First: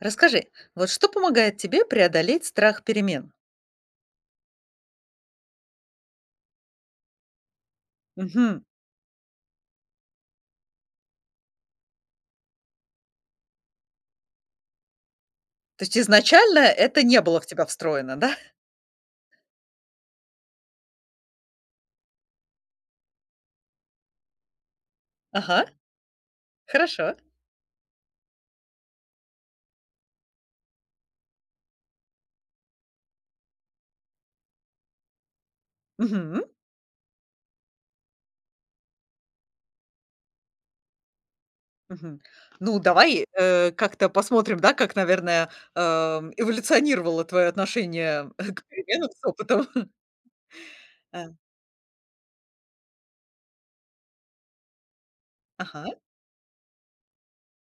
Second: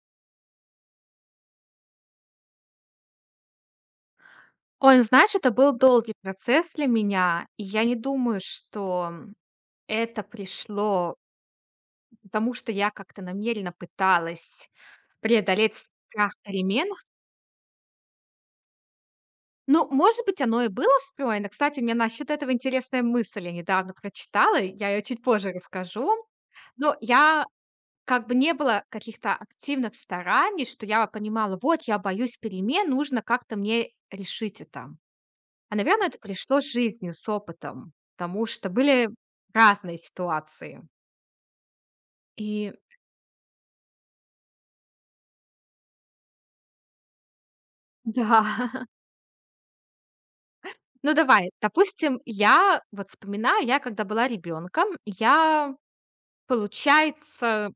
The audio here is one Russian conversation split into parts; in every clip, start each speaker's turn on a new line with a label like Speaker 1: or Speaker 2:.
Speaker 1: Расскажи, вот что помогает тебе преодолеть страх перемен?
Speaker 2: Ой, ну знаешь, это был долгий процесс для меня, и я не думаю,
Speaker 1: Мгм.
Speaker 2: что это пришло, потому что я как-то намеренно пыталась преодолеть
Speaker 1: То есть
Speaker 2: страх
Speaker 1: изначально
Speaker 2: перемен.
Speaker 1: это не было в тебя встроено, да?
Speaker 2: Ну, может быть, оно и было встроено. Кстати, у меня насчет этого интересная мысль. Я недавно прочитала, я ее чуть позже
Speaker 1: Ага,
Speaker 2: расскажу. Но
Speaker 1: хорошо.
Speaker 2: я как бы не было каких-то активных стараний, что я понимала, вот я боюсь перемен, нужно как-то мне решить это. А, наверное, это
Speaker 1: Мгм,
Speaker 2: пришло с жизнью, с опытом, потому что были разные ситуации.
Speaker 1: мгм.
Speaker 2: И
Speaker 1: Ну, давай как-то посмотрим, да, как, наверное, эволюционировало твое отношение
Speaker 2: да,
Speaker 1: к переменам с опытом.
Speaker 2: ну
Speaker 1: А,
Speaker 2: давай, допустим, я вот вспоминаю, я когда была ребенком, я,
Speaker 1: Ага,
Speaker 2: получается,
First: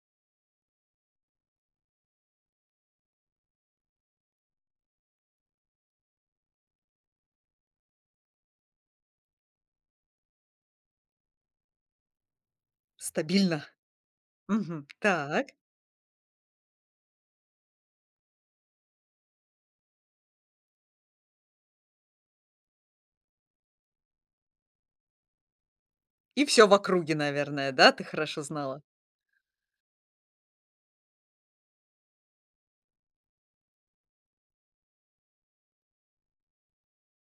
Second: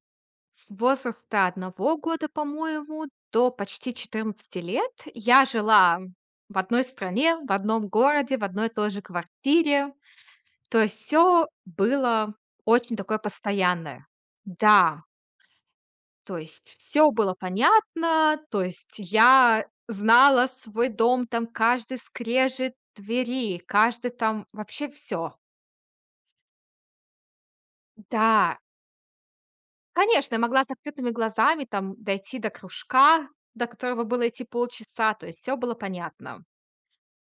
Speaker 2: с возраста одного года, по-моему, до почти 14 лет я жила в одной стране, в одном городе, в одной и той же квартире. То есть все было очень такое
Speaker 1: стабильно.
Speaker 2: постоянное.
Speaker 1: Мгм.
Speaker 2: Да.
Speaker 1: Так.
Speaker 2: То есть все было понятно, то есть я знала свой дом, там каждый скрежет двери, каждый там вообще все.
Speaker 1: И все в округе, наверное, да, ты хорошо
Speaker 2: Да,
Speaker 1: знала.
Speaker 2: конечно, я могла с открытыми глазами там дойти до кружка, до которого было идти полчаса, то есть все было понятно.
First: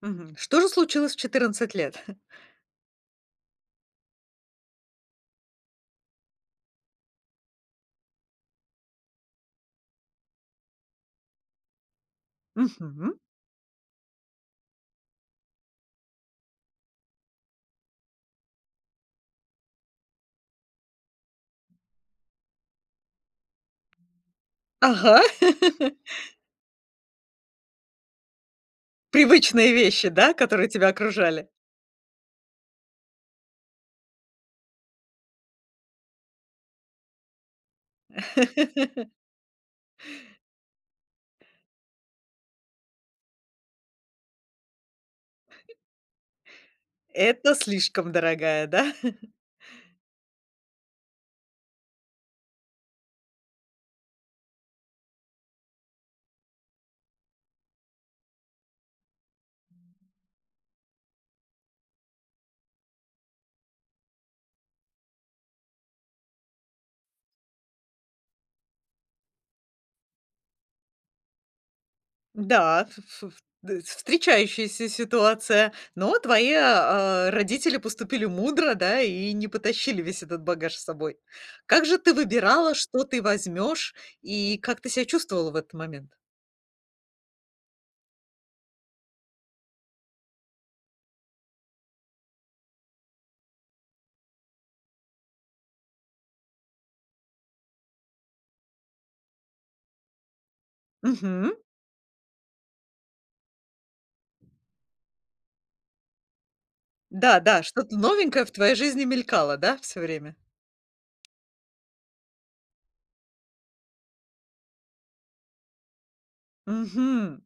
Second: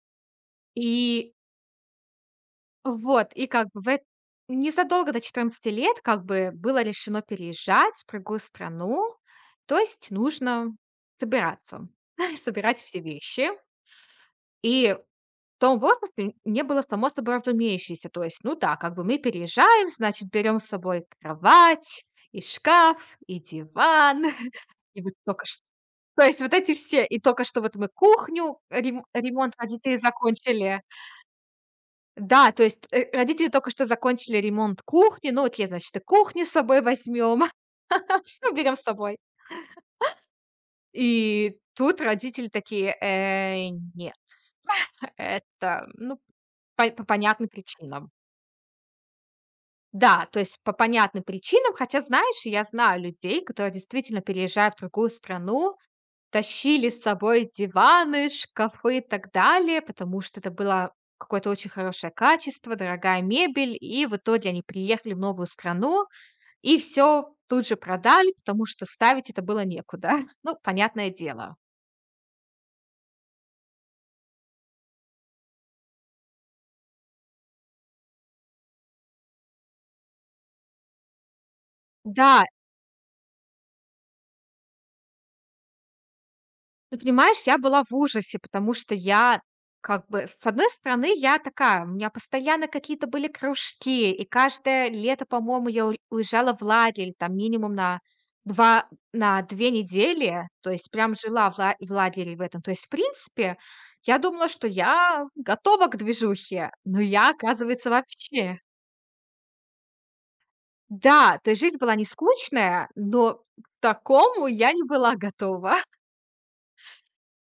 Speaker 1: Мгм. Что же случилось в
Speaker 2: И
Speaker 1: четырнадцать лет?
Speaker 2: вот, и как бы в эт незадолго до четырнадцати лет как бы было решено переезжать в другую страну, то есть нужно собираться, собирать все
Speaker 1: Мгм.
Speaker 2: вещи. И в том возрасте не было само собой разумеющееся. То есть, ну да, как бы мы переезжаем, значит, берем с собой кровать, и шкаф, и диван, и вот
Speaker 1: Ага.
Speaker 2: только что, то есть вот эти все, и только что вот мы кухню, ремонт
Speaker 1: Привычные
Speaker 2: родители
Speaker 1: вещи, да, которые
Speaker 2: закончили.
Speaker 1: тебя окружали?
Speaker 2: Да, то есть, родители только что закончили ремонт кухни, ну окей, значит, и кухню с собой возьмем, все берем с собой. И тут родители такие: Нет, это, ну, по понятным
Speaker 1: Это
Speaker 2: причинам".
Speaker 1: слишком дорогая, да?
Speaker 2: Да, то есть по понятным причинам, хотя, знаешь, я знаю людей, которые действительно, переезжая в другую страну, тащили с собой диваны, шкафы и так далее, потому что это было какое-то очень хорошее качество, дорогая мебель, и в итоге они приехали в новую страну и все тут же продали, потому что ставить это было некуда. Ну, понятное дело.
Speaker 1: Да, ф ф д встречающаяся ситуация, но твои, родители поступили мудро, да, и не потащили весь этот багаж с собой. Как же ты
Speaker 2: Да.
Speaker 1: выбирала, что ты возьмешь, и как ты себя чувствовала в этот момент?
Speaker 2: Ну, понимаешь, я была в ужасе, потому что я как бы, с одной стороны, я такая, у меня постоянно какие-то были кружки, и каждое лето, по-моему, я уезжала в лагерь, там, минимум на два, на две недели, то есть прям жила
Speaker 1: Мгм.
Speaker 2: в, в лагере в этом. То есть, в принципе, я думала, что я готова к движухе, но я,
Speaker 1: Да, да,
Speaker 2: оказывается,
Speaker 1: что-то новенькое в
Speaker 2: вообще...
Speaker 1: твоей жизни мелькало, да, все время?
Speaker 2: Да, то есть жизнь была не скучная, но к такому я не была готова.
Speaker 1: Мгм.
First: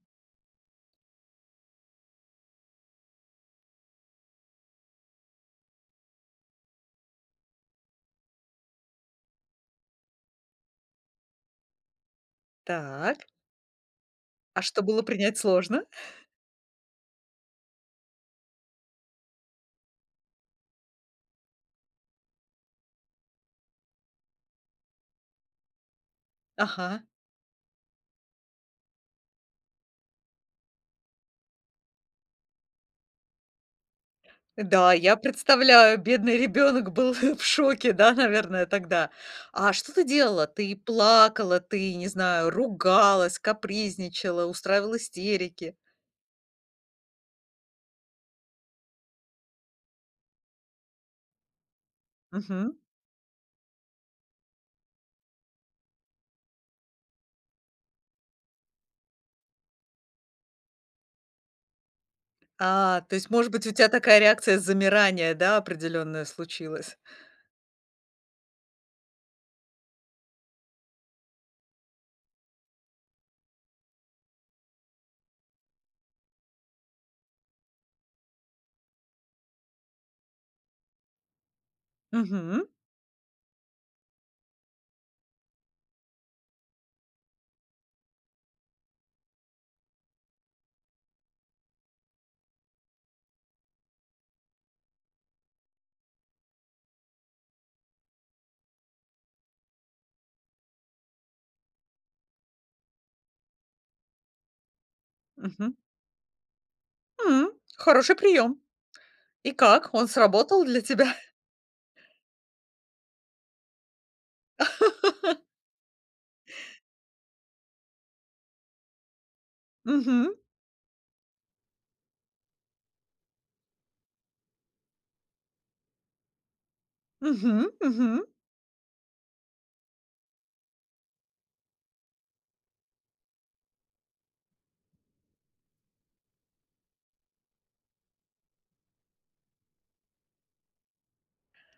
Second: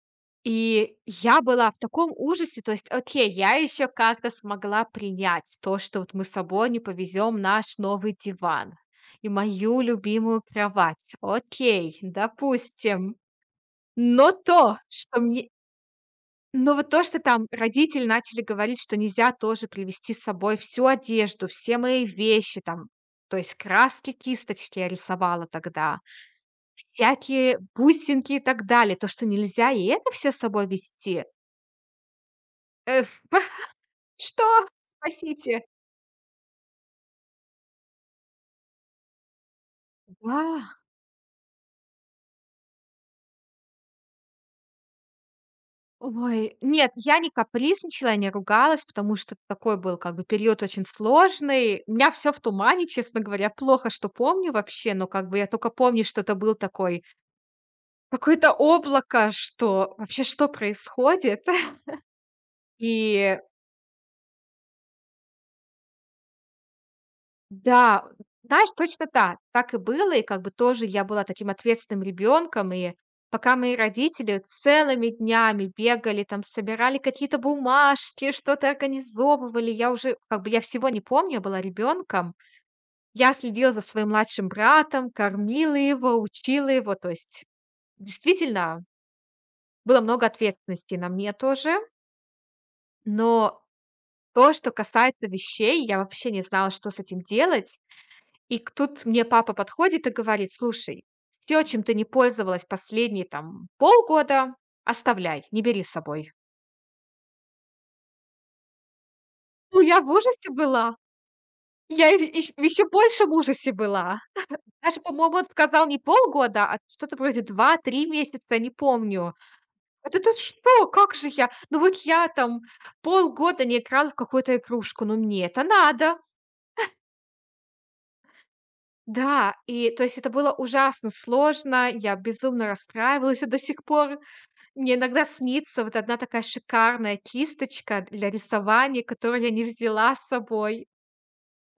Speaker 2: И я была в таком ужасе, то есть, окей, я еще как-то смогла принять то, что вот мы с собой не повезем наш новый диван и мою любимую кровать. Окей, допустим.
Speaker 1: Так,
Speaker 2: Но
Speaker 1: а
Speaker 2: то,
Speaker 1: что было
Speaker 2: что
Speaker 1: принять
Speaker 2: мне...
Speaker 1: сложно?
Speaker 2: Но вот то, что там родители начали говорить, что нельзя тоже привезти с собой всю одежду, все мои вещи там, то есть краски, кисточки я рисовала тогда,
Speaker 1: Ага.
Speaker 2: всякие бусинки и так далее, то, что нельзя и это все с собой вести. Э, Что?
Speaker 1: Да, я
Speaker 2: Спасите!
Speaker 1: представляю, бедный ребенок был в шоке, да, наверное, тогда. А что ты делала? Ты
Speaker 2: Да,
Speaker 1: плакала, ты, не знаю, ругалась, капризничала, устраивала истерики?
Speaker 2: ой, нет, я не капризничала, не ругалась, потому что такой был как бы период очень сложный. У меня все в
Speaker 1: Мгм.
Speaker 2: тумане, честно говоря. Плохо, что помню вообще, но как бы я только помню, что это был такой какое-то облако, что вообще что происходит?
Speaker 1: То есть,
Speaker 2: И
Speaker 1: может быть, у тебя такая реакция замирания, да, определенная случилась?
Speaker 2: да, знаешь, точно так. Так и было. И как бы тоже я была таким ответственным ребенком. И пока мои родители целыми днями бегали, там собирали какие-то бумажки, что-то организовывали, я уже как бы я всего не помню, была ребенком.
Speaker 1: Мгм,
Speaker 2: Я следила за своим младшим братом, кормила его, учила его. То есть действительно было много ответственности на мне тоже. Но то, что касается вещей, я вообще не знала, что с этим делать. И к тут мне папа подходит и говорит: "Слушай, все, чем ты не пользовалась последние, там, полгода, оставляй, не
Speaker 1: мгм.
Speaker 2: бери с собой".
Speaker 1: М, Хороший прием. И
Speaker 2: Ну,
Speaker 1: как,
Speaker 2: я
Speaker 1: он
Speaker 2: в ужасе
Speaker 1: сработал для
Speaker 2: была.
Speaker 1: тебя?
Speaker 2: Я еще больше в ужасе была. Даже, по-моему, он сказал не полгода, а что-то вроде два-три месяца, не помню. Вот
Speaker 1: Мгм,
Speaker 2: это что? Как же я? Ну, вот я, там, полгода не играла в какую-то игрушку, но мне это надо.
Speaker 1: мгм, мгм.
Speaker 2: Да, и то есть это было ужасно сложно, я безумно расстраивалась и до сих пор. Мне иногда снится вот одна такая шикарная кисточка для рисования, которую я не взяла с собой.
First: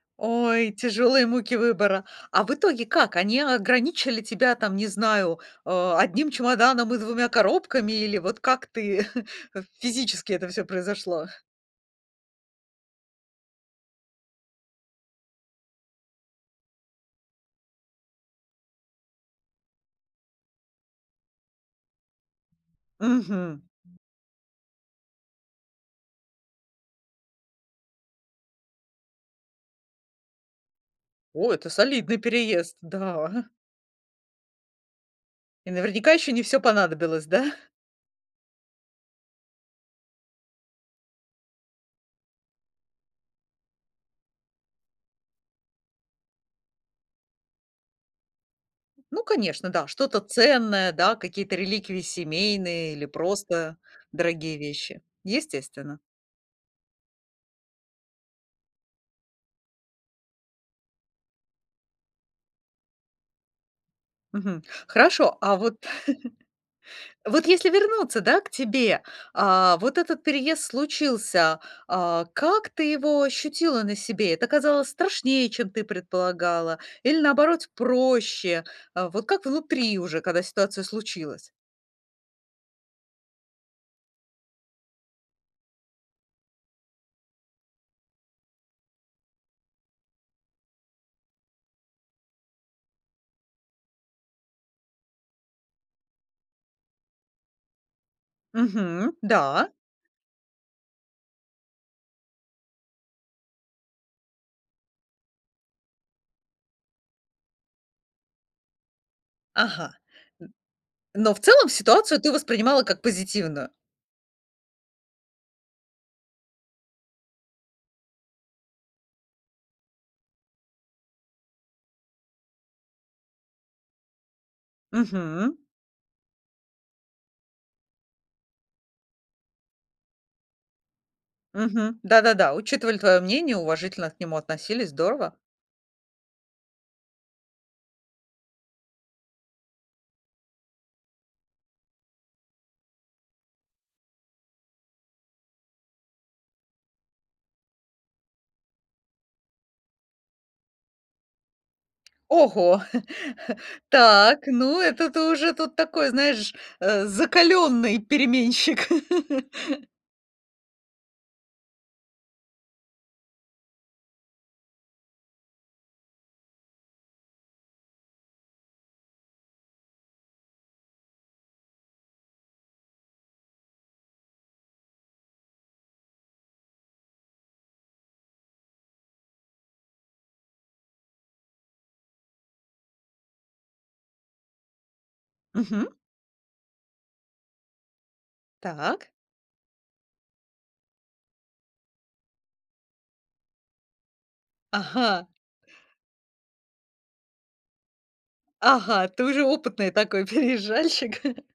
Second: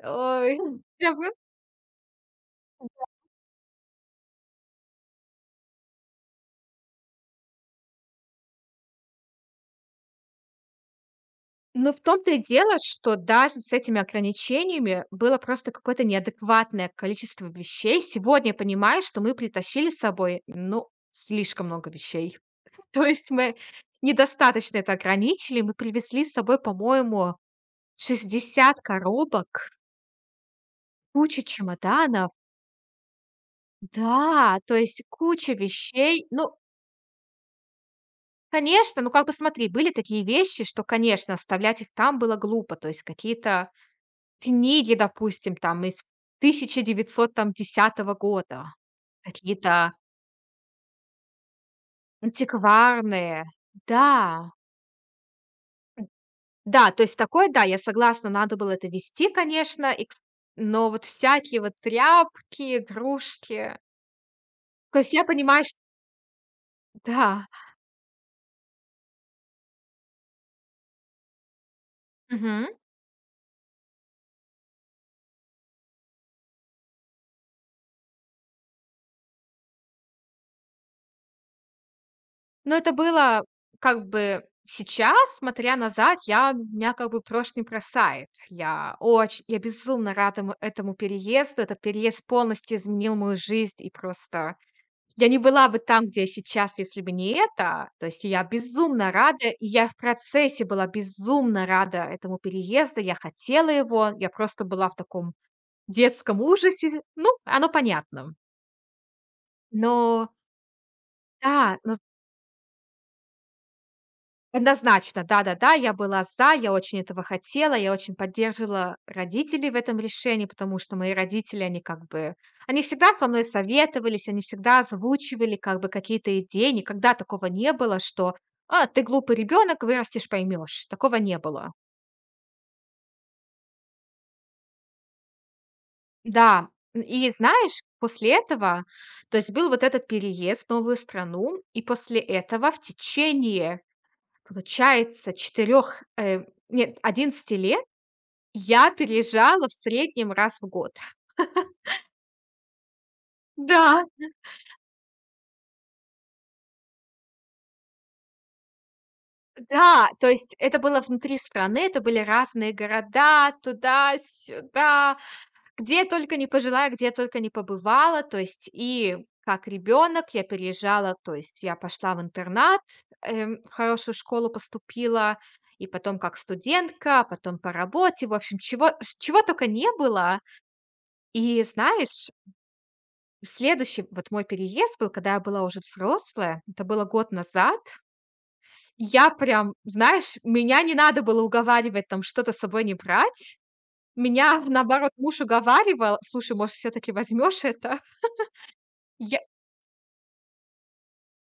Speaker 2: Ой,
Speaker 1: Ой,
Speaker 2: я
Speaker 1: тяжелые
Speaker 2: бы,
Speaker 1: муки выбора. А в итоге как? Они ограничили тебя там, не знаю, одним чемоданом и двумя коробками или вот как ты физически это все произошло?
Speaker 2: но в том-то и дело, что даже с этими ограничениями было просто какое-то неадекватное количество вещей. Сегодня я понимаю, что мы притащили с собой, ну, слишком много вещей. То есть мы
Speaker 1: Мгм.
Speaker 2: недостаточно это ограничили. Мы привезли с собой, по-моему, 60 коробок, куча
Speaker 1: О, это солидный
Speaker 2: чемоданов.
Speaker 1: переезд, да.
Speaker 2: Да, то есть куча
Speaker 1: И наверняка
Speaker 2: вещей.
Speaker 1: еще не
Speaker 2: Ну,
Speaker 1: все понадобилось, да?
Speaker 2: конечно, ну, как бы смотри, были такие вещи, что, конечно, оставлять их там было глупо. То есть какие-то книги, допустим, там из 1910 там года,
Speaker 1: Ну, конечно, да,
Speaker 2: какие-то
Speaker 1: что-то ценное, да, какие-то реликвии семейные или
Speaker 2: антикварные.
Speaker 1: просто
Speaker 2: Да,
Speaker 1: дорогие вещи. Естественно.
Speaker 2: да, то есть такое, да, я согласна, надо было это вести, конечно, и кс, но вот всякие вот тряпки, игрушки.
Speaker 1: Мгм.
Speaker 2: То есть я
Speaker 1: Хорошо, а
Speaker 2: понимаю, что
Speaker 1: вот Вот
Speaker 2: да.
Speaker 1: если вернуться, да, к тебе, вот этот переезд случился, как ты его ощутила на себе? Это казалось страшнее, чем ты предполагала, или наоборот проще? Вот как внутри уже, когда ситуация случилась?
Speaker 2: Но это было как бы сейчас, смотря назад, я меня как бы в дрожь не бросает. Я очень я безумно рада му этому переезду. Этот переезд полностью изменил мою жизнь, и просто я не была бы там, где я сейчас, если бы не это. То есть я безумно
Speaker 1: Мгм.
Speaker 2: рада, и
Speaker 1: Да.
Speaker 2: я в процессе была безумно рада этому переезду. Я хотела его, я просто была в таком детском ужасе. Ну, оно понятно. Но
Speaker 1: Ага. Н но в целом
Speaker 2: да, но
Speaker 1: ситуацию ты воспринимала как позитивную?
Speaker 2: однозначно, да-да-да, я была за, я очень этого хотела, я очень поддерживала родителей в этом решении, потому что мои родители, они как бы, они всегда со мной советовались, они всегда
Speaker 1: Мгм.
Speaker 2: озвучивали как бы какие-то идеи, никогда такого не было, что «А, ты глупый ребенок, вырастешь, поймешь». Такого не было.
Speaker 1: Мгм. Да-да-да. Учитывали твое мнение, уважительно к нему относились. Здорово.
Speaker 2: Да, н- и знаешь, после этого, то есть был вот этот переезд в новую страну, и после этого в течение, получается, четырех, нет, 11 лет я переезжала в среднем раз в год.
Speaker 1: Ого!
Speaker 2: Да,
Speaker 1: Так, ну это ты уже тут такой, знаешь, закаленный переменщик.
Speaker 2: да, то есть это было внутри страны, это были разные города, туда-сюда, где только не пожила, где только не побывала. То есть и как ребенок я переезжала, то есть я пошла в интернат, в хорошую школу поступила, и потом как студентка, потом по работе, в общем, чего, чего только не было. И знаешь, следующий вот мой переезд был, когда я была уже
Speaker 1: Мгм.
Speaker 2: взрослая, это было год назад.
Speaker 1: Так.
Speaker 2: Я прям, знаешь, меня не надо было уговаривать там что-то с собой не брать. Меня, наоборот,
Speaker 1: Ага,
Speaker 2: муж уговаривал: "Слушай, может, все таки возьмешь это?"
Speaker 1: ага, ты
Speaker 2: Я,
Speaker 1: уже опытный такой переезжальщик.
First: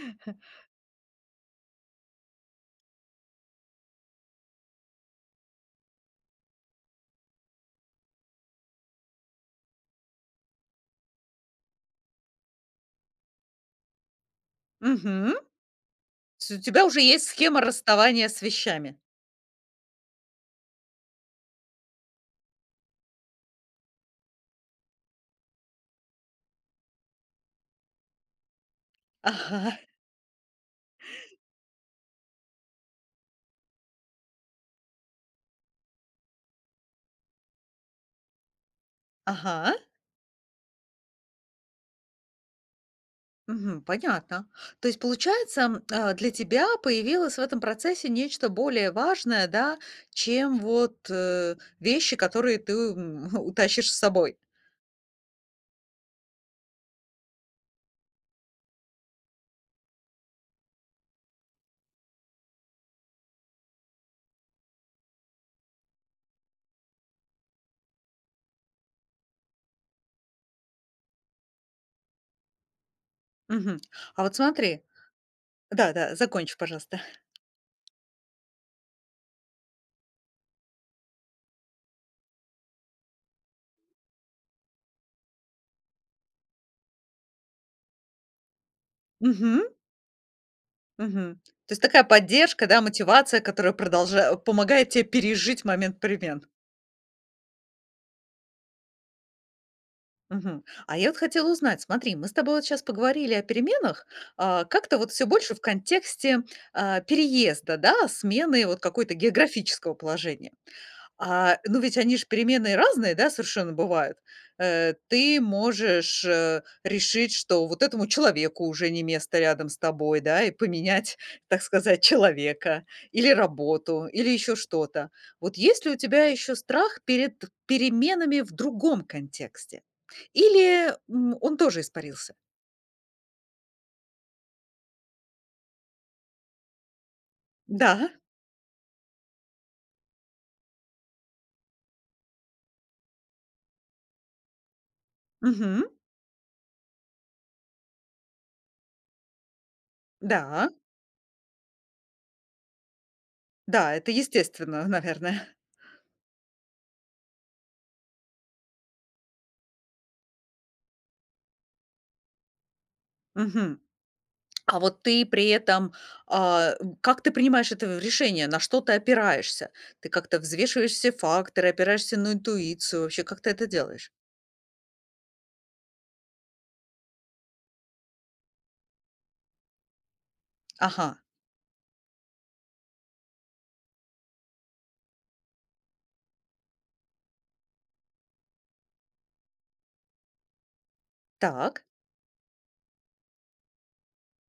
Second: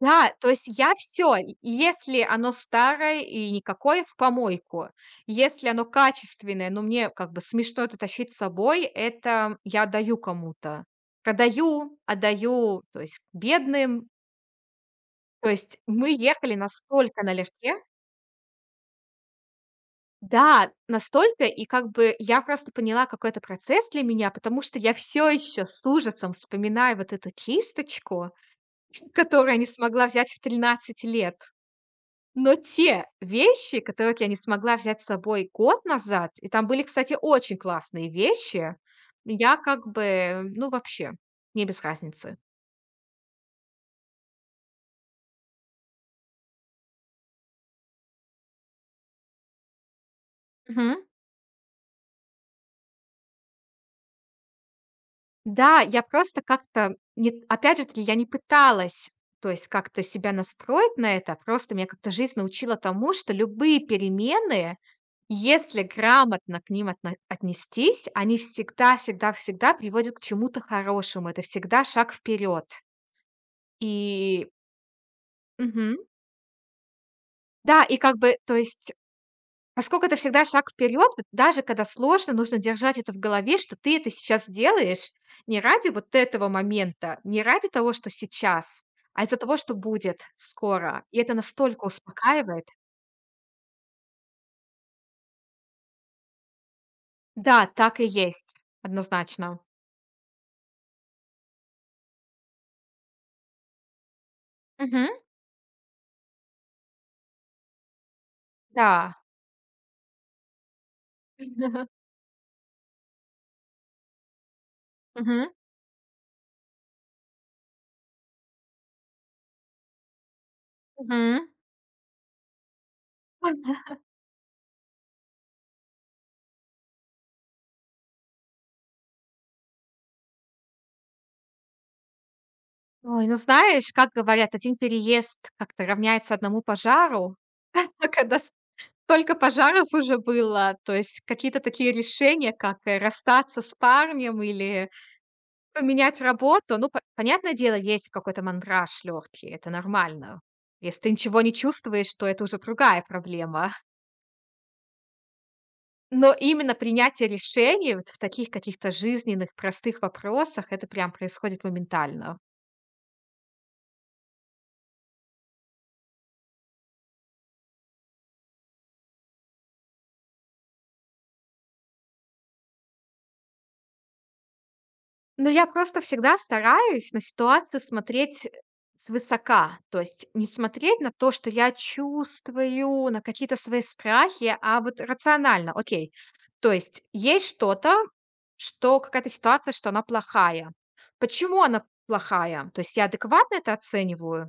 Speaker 2: да, то есть я все. Если оно старое и никакое — в помойку. Если оно качественное, но мне как бы смешно это тащить с собой, это я отдаю кому-то. Продаю, отдаю, то есть бедным.
Speaker 1: Мгм.
Speaker 2: То есть мы
Speaker 1: С
Speaker 2: ехали
Speaker 1: У тебя уже
Speaker 2: настолько
Speaker 1: есть схема
Speaker 2: налегке.
Speaker 1: расставания с вещами.
Speaker 2: Да, настолько, и как бы я просто поняла, какой это процесс для меня, потому что я все еще с ужасом вспоминаю вот эту кисточку, которую я не
Speaker 1: Ага,
Speaker 2: смогла взять в 13 лет. Но те вещи, которые вот я не смогла взять с собой год назад, и там были, кстати, очень классные вещи, я
Speaker 1: ага.
Speaker 2: как бы, ну, вообще, не без разницы.
Speaker 1: Мгм, понятно. То есть получается, для тебя появилось в этом процессе нечто более важное, да, чем вот, вещи, которые ты, утащишь с собой.
Speaker 2: Да, я просто как-то не опять же таки, я не пыталась, то есть как-то себя настроить на это, а просто меня как-то жизнь научила тому, что любые перемены, если грамотно к ним отно отнестись, они всегда всегда всегда приводят к чему-то хорошему. Это всегда шаг вперед.
Speaker 1: Мгм. А вот
Speaker 2: И
Speaker 1: смотри,
Speaker 2: мгм.
Speaker 1: да-да, закончи, пожалуйста.
Speaker 2: Да, и как бы, то есть поскольку это всегда шаг вперед, вот даже когда сложно, нужно держать это в голове, что ты это сейчас делаешь не ради вот этого момента, не ради того, что сейчас, а из-за того,
Speaker 1: Мгм,
Speaker 2: что будет скоро. И это
Speaker 1: мгм. То есть
Speaker 2: настолько
Speaker 1: такая поддержка,
Speaker 2: успокаивает.
Speaker 1: да, мотивация, которая продолжа помогает тебе пережить момент перемен.
Speaker 2: Да, так и есть, однозначно.
Speaker 1: Мгм. А я вот хотела узнать, смотри, мы с тобой вот сейчас поговорили о переменах, как-то
Speaker 2: Мгм.
Speaker 1: вот все больше в контексте, переезда, да, смены вот какой-то
Speaker 2: Да.
Speaker 1: географического положения. Ну, ведь они ж переменные разные, да, совершенно бывают. Ты
Speaker 2: Мгм.
Speaker 1: можешь, решить, что вот этому человеку уже не место рядом с тобой, да, и поменять,
Speaker 2: Мгм.
Speaker 1: так сказать, человека или работу, или еще что-то. Вот есть ли у тебя еще страх перед переменами в другом контексте? Или, он тоже испарился?
Speaker 2: Ой, ну знаешь, как говорят, один переезд как-то равняется одному пожару.
Speaker 1: Да.
Speaker 2: Когда столько пожаров уже было, то есть какие-то такие решения, как, расстаться с парнем или
Speaker 1: Мгм.
Speaker 2: поменять работу. Ну, по понятное дело, есть какой-то мандраж легкий, это нормально.
Speaker 1: Да.
Speaker 2: Если ты ничего не чувствуешь, то это уже другая проблема.
Speaker 1: Да, это естественно, наверное.
Speaker 2: Но именно принятие решений вот в таких каких-то жизненных, простых вопросах — это прям происходит моментально.
Speaker 1: Мгм. А вот ты при этом, как ты принимаешь это в решение, на что ты опираешься? Ты как-то взвешиваешь все факторы, опираешься на интуицию, вообще, как ты это делаешь?
Speaker 2: Ну, я просто всегда стараюсь на ситуацию смотреть свысока. То есть не смотреть
Speaker 1: Ага,
Speaker 2: на то, что я чувствую, на какие-то свои страхи, а вот рационально. Окей. То есть есть что-то, что какая-то ситуация, что она плохая. Почему она
Speaker 1: так,
Speaker 2: плохая? То есть я адекватно это оцениваю,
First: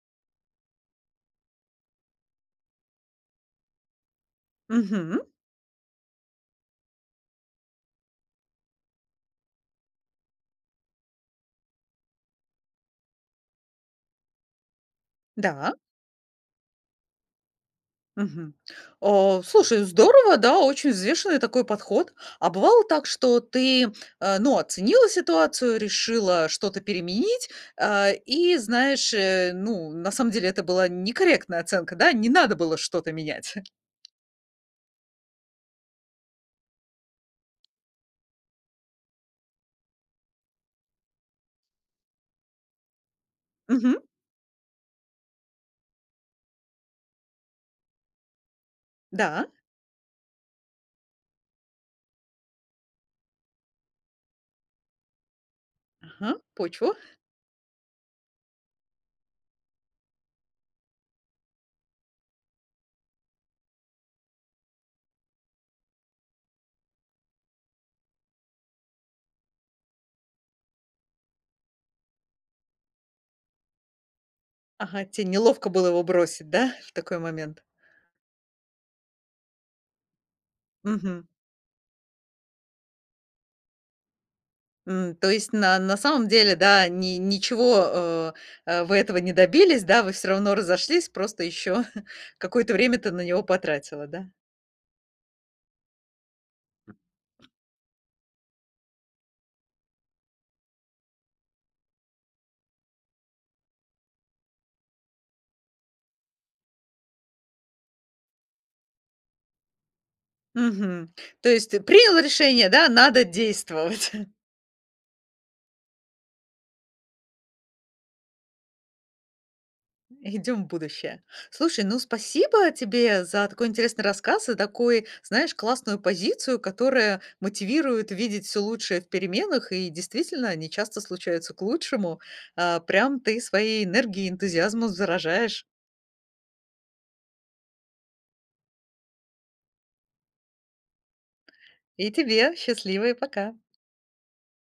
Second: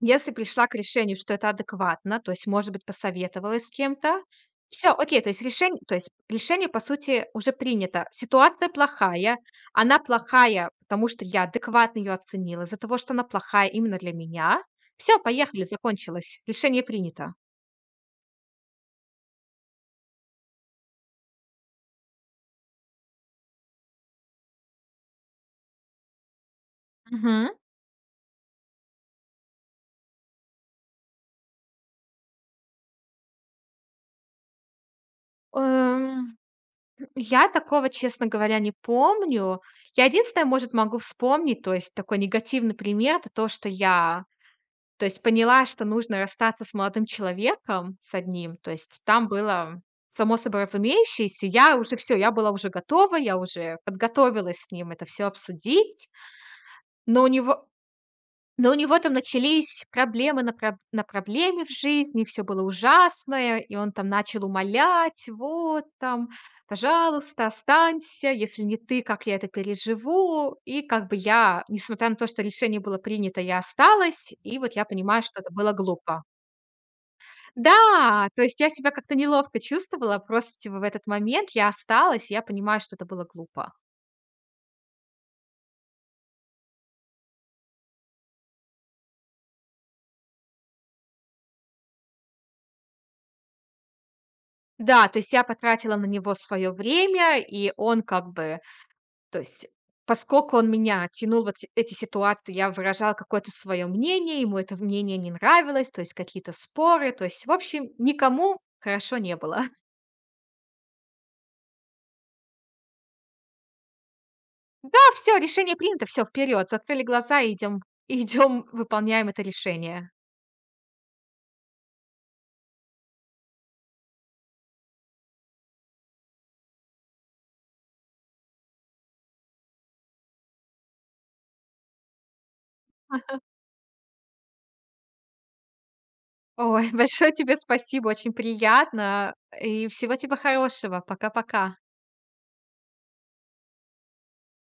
Speaker 2: если пришла к решению, что это адекватно, то есть, может быть, посоветовалась с кем-то. Все,
Speaker 1: мгм,
Speaker 2: окей, то есть решение, по сути, уже принято. Ситуация плохая. Она плохая, потому что я адекватно ее оценила из-за того, что она плохая именно для меня. Все, поехали,
Speaker 1: да,
Speaker 2: закончилось. Решение принято.
Speaker 1: мгм. Слушай, здорово, да, очень взвешенный такой подход. А бывало так, что ты, ну, оценила ситуацию, решила что-то
Speaker 2: Мгм.
Speaker 1: переменить, и, знаешь, ну, на самом деле это была некорректная оценка, да, не надо было что-то менять.
Speaker 2: Эм, я такого, честно говоря, не помню. Я единственное, может, могу вспомнить, то есть такой негативный пример — это то, что
Speaker 1: Мгм,
Speaker 2: я, то есть поняла, что нужно расстаться с молодым человеком, с одним. То есть там
Speaker 1: да.
Speaker 2: было само собой разумеющееся. Я уже все, я была уже готова, я уже подготовилась с ним это все обсудить.
Speaker 1: Ага, почву.
Speaker 2: Но у него но у него там начались проблемы на проблеме в жизни, все было ужасное, и он там начал умолять: "Вот там, пожалуйста, останься, если не ты, как я это переживу". И как бы я, несмотря на то, что решение было принято, я осталась. И вот я
Speaker 1: Ага,
Speaker 2: понимаю,
Speaker 1: тебе
Speaker 2: что это
Speaker 1: неловко
Speaker 2: было
Speaker 1: было его
Speaker 2: глупо.
Speaker 1: бросить, да, в такой момент?
Speaker 2: Да, то есть я себя как-то неловко чувствовала, просто типа в этот
Speaker 1: Мгм.
Speaker 2: момент я осталась, и я понимаю, что это было глупо.
Speaker 1: То есть на самом деле, да, ни ничего, вы этого не добились, да, вы все равно разошлись, просто еще какое-то время ты на него потратила, да?
Speaker 2: Да, то есть я потратила на него свое время, и он как бы, то есть поскольку он меня тянул вот эти ситуации, я выражала какое-то свое мнение, ему это мнение не нравилось, то есть какие-то споры, то есть, в общем, никому хорошо не было.
Speaker 1: Мгм. То есть ты принял решение, да, надо действовать.
Speaker 2: Да, все, решение принято, все, вперед, закрыли глаза и идем, идем, выполняем это решение.
Speaker 1: Идем в будущее. Слушай, ну спасибо тебе за такой интересный рассказ и такой, знаешь, классную позицию, которая мотивирует видеть все лучшее в переменах, и действительно они часто случаются к лучшему. Прям ты своей энергией и энтузиазмом заражаешь.
Speaker 2: Ой, большое тебе спасибо, очень приятно, и всего тебе хорошего. Пока-пока.
Speaker 1: И тебе счастливо и пока.